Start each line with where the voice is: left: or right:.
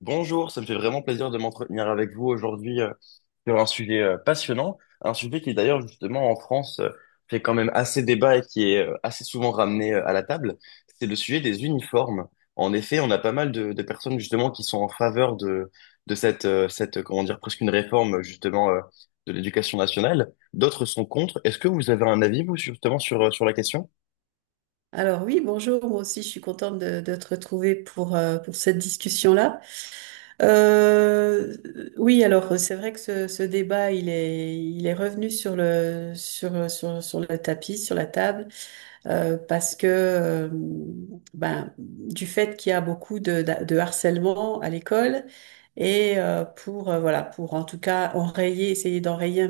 left: Bonjour, ça me fait vraiment plaisir de m'entretenir avec vous aujourd'hui sur un sujet passionnant, un sujet qui d'ailleurs justement en France fait quand même assez débat et qui est assez souvent ramené à la table, c'est le sujet des uniformes. En effet, on a pas mal de personnes justement qui sont en faveur de cette, cette, comment dire, presque une réforme justement de l'éducation nationale, d'autres sont contre. Est-ce que vous avez un avis vous justement sur, sur la question?
right: Alors oui, bonjour, moi aussi je suis contente de te retrouver pour cette discussion-là. Euh, oui, alors c'est vrai que ce débat, il est revenu sur le tapis, sur la table, parce que ben, du fait qu'il y a beaucoup de harcèlement à l'école, et voilà, pour en tout cas enrayer, essayer d'enrayer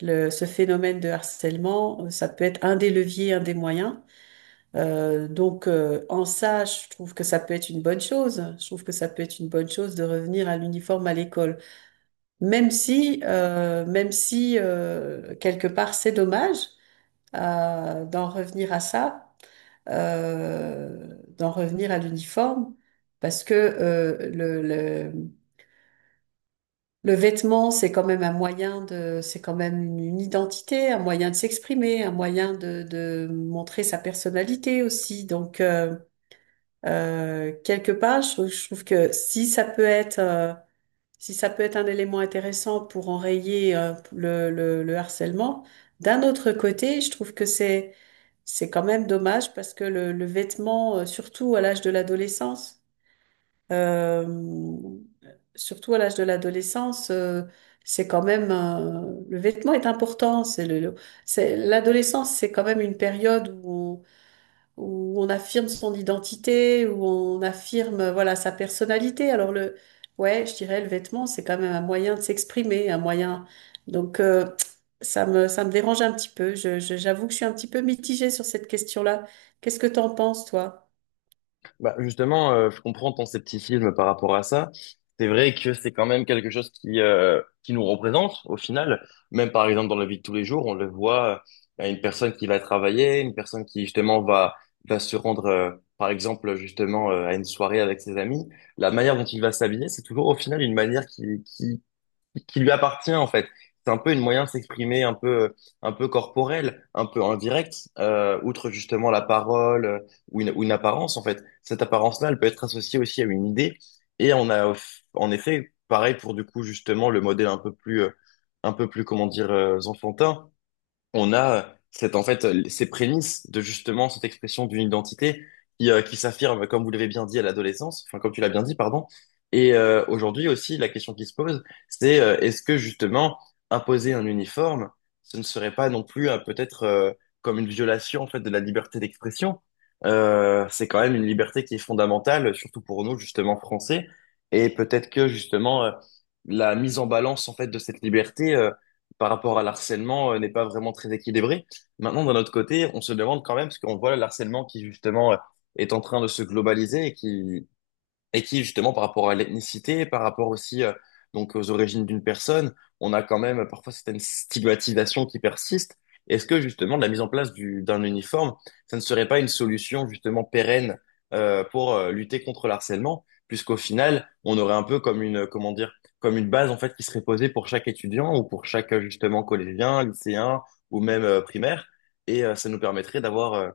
right: ce phénomène de harcèlement, ça peut être un des leviers, un des moyens. Donc, en ça, je trouve que ça peut être une bonne chose. Je trouve que ça peut être une bonne chose de revenir à l'uniforme à l'école, même si, quelque part c'est dommage euh, d'en revenir à ça, d'en revenir à l'uniforme, parce que le vêtement, c'est quand même un moyen de, c'est quand même une identité, un moyen de s'exprimer, un moyen de montrer sa personnalité aussi. Donc, quelque part, je trouve que si ça peut être, si ça peut être un élément intéressant pour enrayer, le harcèlement, d'un autre côté, je trouve que c'est quand même dommage parce que le vêtement, euh, surtout à l'âge de l'adolescence, c'est quand même, le vêtement est important. C'est le- c'est, L'adolescence, c'est quand même une période où on affirme son identité, où on affirme, voilà, sa personnalité. Alors ouais, je dirais le vêtement, c'est quand même un moyen de s'exprimer, un moyen. Donc, ça me dérange un petit peu. J'avoue que je suis un petit peu mitigée sur cette question-là. Qu'est-ce que t'en penses, toi?
left: Bah justement, je comprends ton scepticisme par rapport à ça. C'est vrai que c'est quand même quelque chose qui nous représente au final. Même par exemple dans la vie de tous les jours, on le voit une personne qui va travailler, une personne qui justement va se rendre par exemple justement à une soirée avec ses amis. La manière dont il va s'habiller, c'est toujours au final une manière qui qui lui appartient en fait. C'est un peu une moyen de s'exprimer un peu corporel, un peu indirect, outre justement la parole ou une apparence en fait. Cette apparence-là, elle peut être associée aussi à une idée. Et on a en effet, pareil pour du coup justement le modèle un peu plus comment dire enfantin. On a cette, en fait, ces prémices de justement cette expression d'une identité qui s'affirme, comme vous l'avez bien dit, à l'adolescence, enfin, comme tu l'as bien dit, pardon. Et aujourd'hui aussi, la question qui se pose, c'est est-ce que justement imposer un uniforme, ce ne serait pas non plus peut-être comme une violation en fait de la liberté d'expression? C'est quand même une liberté qui est fondamentale, surtout pour nous justement français. Et peut-être que justement la mise en balance en fait de cette liberté, par rapport à l'harcèlement n'est pas vraiment très équilibré. Maintenant, d'un autre côté, on se demande quand même, parce qu'on voit l'harcèlement qui justement est en train de se globaliser et qui, justement, par rapport à l'ethnicité, par rapport aussi donc aux origines d'une personne, on a quand même parfois certaines stigmatisations qui persistent. Est-ce que, justement, la mise en place d'un uniforme, ça ne serait pas une solution, justement, pérenne pour lutter contre le harcèlement, puisqu'au final, on aurait un peu comme une, comment dire, comme une base, en fait, qui serait posée pour chaque étudiant ou pour chaque, justement, collégien, lycéen ou même primaire, et ça nous permettrait d'avoir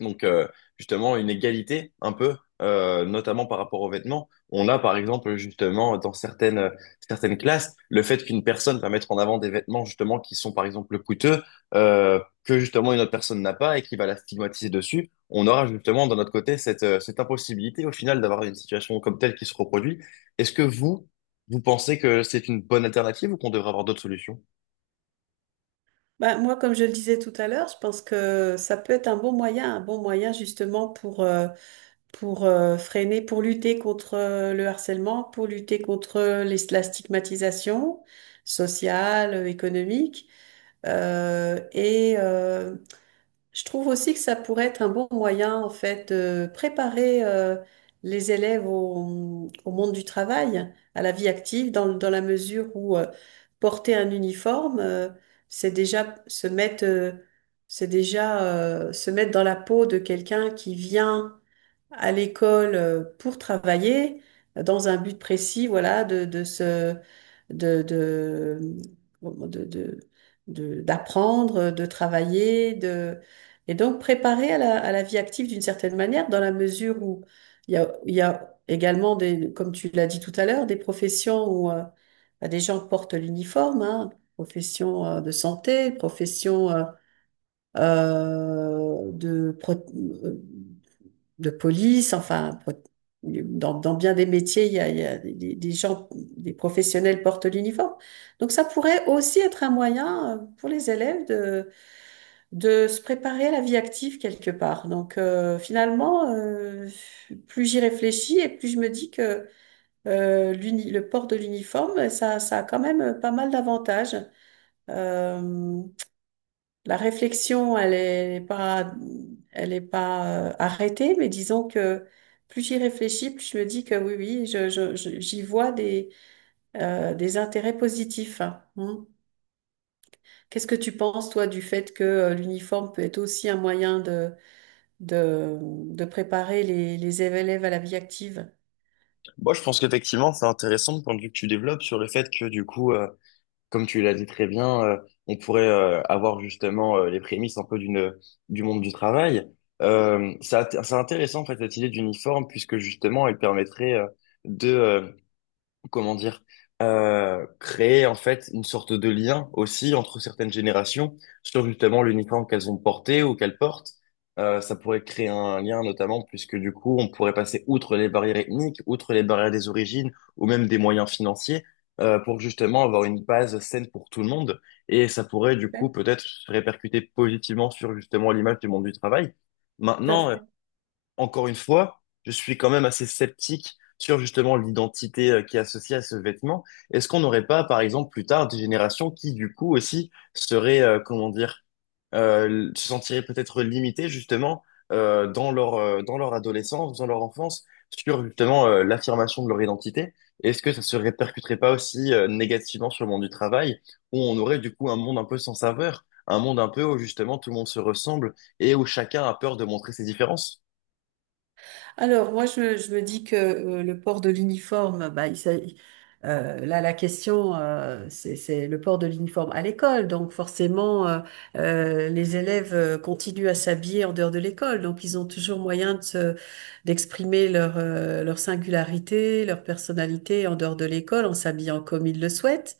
left: donc, justement, une égalité un peu, notamment par rapport aux vêtements. On a, par exemple, justement, certaines classes, le fait qu'une personne va mettre en avant des vêtements, justement, qui sont, par exemple, coûteux, que, justement, une autre personne n'a pas et qui va la stigmatiser dessus. On aura, justement, de notre côté, cette, cette impossibilité, au final, d'avoir une situation comme telle qui se reproduit. Est-ce que vous, Vous pensez que c'est une bonne alternative ou qu'on devrait avoir d'autres solutions?
right: Bah, moi, comme je le disais tout à l'heure, je pense que ça peut être un bon moyen justement pour freiner, pour lutter contre le harcèlement, pour lutter contre la stigmatisation sociale, économique. Et je trouve aussi que ça pourrait être un bon moyen, en fait, de préparer les élèves au monde du travail, à la vie active, dans la mesure où porter un uniforme, c'est déjà se mettre. C'est déjà se mettre dans la peau de quelqu'un qui vient à l'école pour travailler dans un but précis, voilà, de se, de, de, de, de- de- d'apprendre, de travailler, et donc préparer à la vie active d'une certaine manière, dans la mesure où il y a également des, comme tu l'as dit tout à l'heure, des professions où bah, des gens portent l'uniforme, hein, profession de santé, profession euh, de, pro- euh, de police, enfin, dans bien des métiers, il y a des gens, des professionnels portent l'uniforme. Donc, ça pourrait aussi être un moyen pour les élèves de, se préparer à la vie active quelque part. Donc, finalement, plus j'y réfléchis et plus je me dis que le port de l'uniforme, ça a quand même pas mal d'avantages. Euh, la réflexion, elle est pas arrêtée, mais disons que plus j'y réfléchis, plus je me dis que oui, oui, j'y vois des intérêts positifs. Hein. Hmm. Qu'est-ce que tu penses, toi, du fait que l'uniforme peut être aussi un moyen de préparer les élèves à la vie active?
left: Moi, je pense qu'effectivement, c'est intéressant le point de vue que tu développes sur le fait que, du coup, comme tu l'as dit très bien, on pourrait avoir justement les prémices un peu d'une du monde du travail. Euh, c'est c'est intéressant en fait cette idée d'uniforme puisque justement elle permettrait de comment dire, créer en fait une sorte de lien aussi entre certaines générations sur justement l'uniforme qu'elles ont porté ou qu'elles portent. Ça pourrait créer un lien notamment puisque du coup on pourrait passer outre les barrières ethniques, outre les barrières des origines ou même des moyens financiers pour justement avoir une base saine pour tout le monde. Et ça pourrait du coup peut-être se répercuter positivement sur justement l'image du monde du travail. Maintenant,
right: Ouais.
left: encore une fois, je suis quand même assez sceptique sur justement l'identité qui est associée à ce vêtement. Est-ce qu'on n'aurait pas, par exemple, plus tard des générations qui, du coup, aussi seraient, comment dire, se sentiraient peut-être limitées justement dans leur adolescence, dans leur enfance, sur justement l'affirmation de leur identité? Est-ce que ça se répercuterait pas aussi négativement sur le monde du travail, où on aurait du coup un monde un peu sans saveur, un monde un peu où justement tout le monde se ressemble et où chacun a peur de montrer ses différences?
right: Alors, moi, je me dis que le port de l'uniforme, bah, là, la question, c'est le port de l'uniforme à l'école. Donc, forcément, les élèves continuent à s'habiller en dehors de l'école. Donc, ils ont toujours moyen d'exprimer leur singularité, leur personnalité en dehors de l'école en s'habillant comme ils le souhaitent.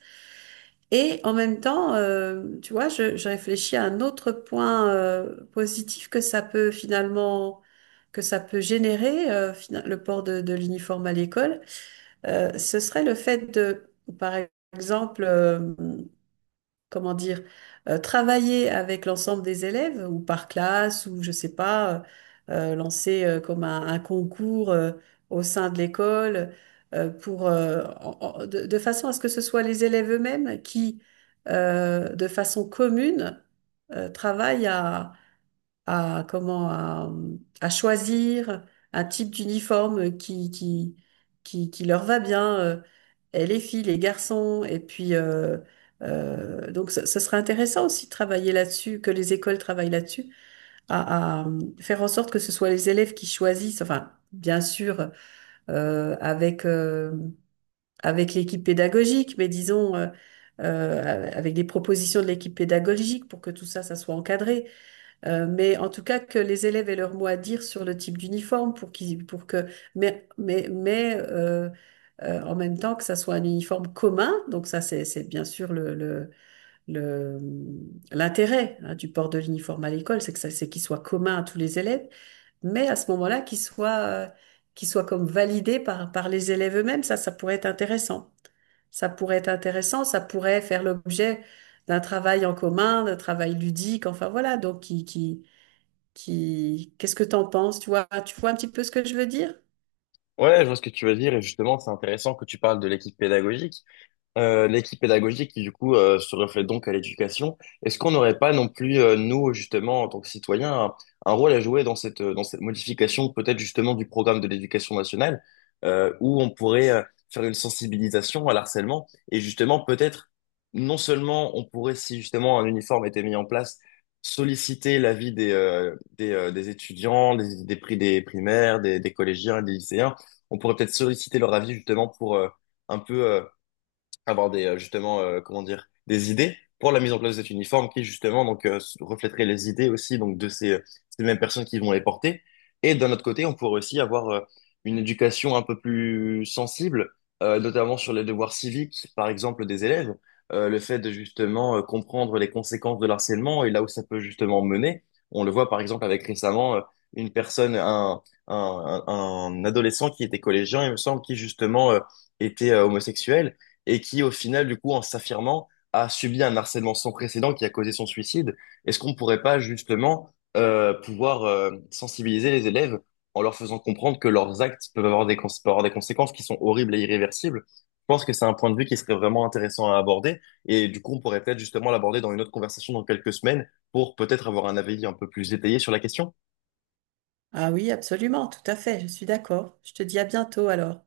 right: Et en même temps, tu vois, je réfléchis à un autre point positif que que ça peut générer le port de l'uniforme à l'école. Ce serait le fait de, par exemple, comment dire, travailler avec l'ensemble des élèves ou par classe ou je sais pas, lancer comme un concours au sein de l'école pour de façon à ce que ce soit les élèves eux-mêmes qui, de façon commune, travaillent à comment à, à choisir un type d'uniforme qui leur va bien, et les filles, les garçons, et puis donc ce serait intéressant aussi de travailler là-dessus, que les écoles travaillent là-dessus, faire en sorte que ce soit les élèves qui choisissent, enfin bien sûr euh, avec euh, avec l'équipe pédagogique, mais disons avec des propositions de l'équipe pédagogique pour que tout ça, ça soit encadré. Mais en tout cas que les élèves aient leur mot à dire sur le type d'uniforme pour qu'ils, pour que, mais, mais, mais euh, en même temps que ça soit un uniforme commun, donc ça c'est bien sûr le- l'intérêt hein, du port de l'uniforme à l'école, c'est qu'il soit commun à tous les élèves, mais à ce moment-là qu'il soit comme validé par les élèves eux-mêmes, ça pourrait être intéressant. Ça pourrait être intéressant, ça pourrait faire l'objet d'un travail en commun, d'un travail ludique, enfin voilà, Qu'est-ce que t'en penses? Tu vois un petit peu ce que je veux dire?
left: Ouais, je vois ce que tu veux dire et justement, c'est intéressant que tu parles de l'équipe pédagogique qui du coup se reflète donc à l'éducation. Est-ce qu'on n'aurait pas non plus nous justement en tant que un rôle à jouer dans cette modification peut-être justement du programme de l'éducation nationale où on pourrait faire une sensibilisation à l'harcèlement et justement peut-être non seulement on pourrait si justement un uniforme était mis en place solliciter l'avis des étudiants des prix des primaires des collégiens et des lycéens. On pourrait peut-être solliciter leur avis justement pour un peu avoir des, justement, comment dire, des idées pour la mise en place de cet uniforme qui, justement, donc, reflèterait les idées aussi, donc, de ces, ces mêmes personnes qui vont les porter. Et d'un autre côté, on pourrait aussi avoir une éducation un peu plus sensible, notamment sur les devoirs civiques, par exemple, des élèves, le fait de, justement, comprendre les conséquences de l'harcèlement et là où ça peut, justement, mener. On le voit, par exemple, avec récemment, une personne, un adolescent qui était collégien, il me semble, qui, justement, était homosexuel et qui, au final, du coup, en s'affirmant, a subi un harcèlement sans précédent qui a causé son suicide. Est-ce qu'on pourrait pas justement pouvoir sensibiliser les élèves en leur faisant comprendre que leurs actes peuvent avoir peuvent avoir des conséquences qui sont horribles et irréversibles? Je pense que c'est un point de vue qui serait vraiment intéressant à aborder et du coup, on pourrait peut-être justement l'aborder dans une autre conversation dans quelques semaines pour peut-être avoir un avis un peu plus détaillé sur la question.
right: Ah oui, absolument, tout à fait, je suis d'accord. Je te dis à bientôt alors.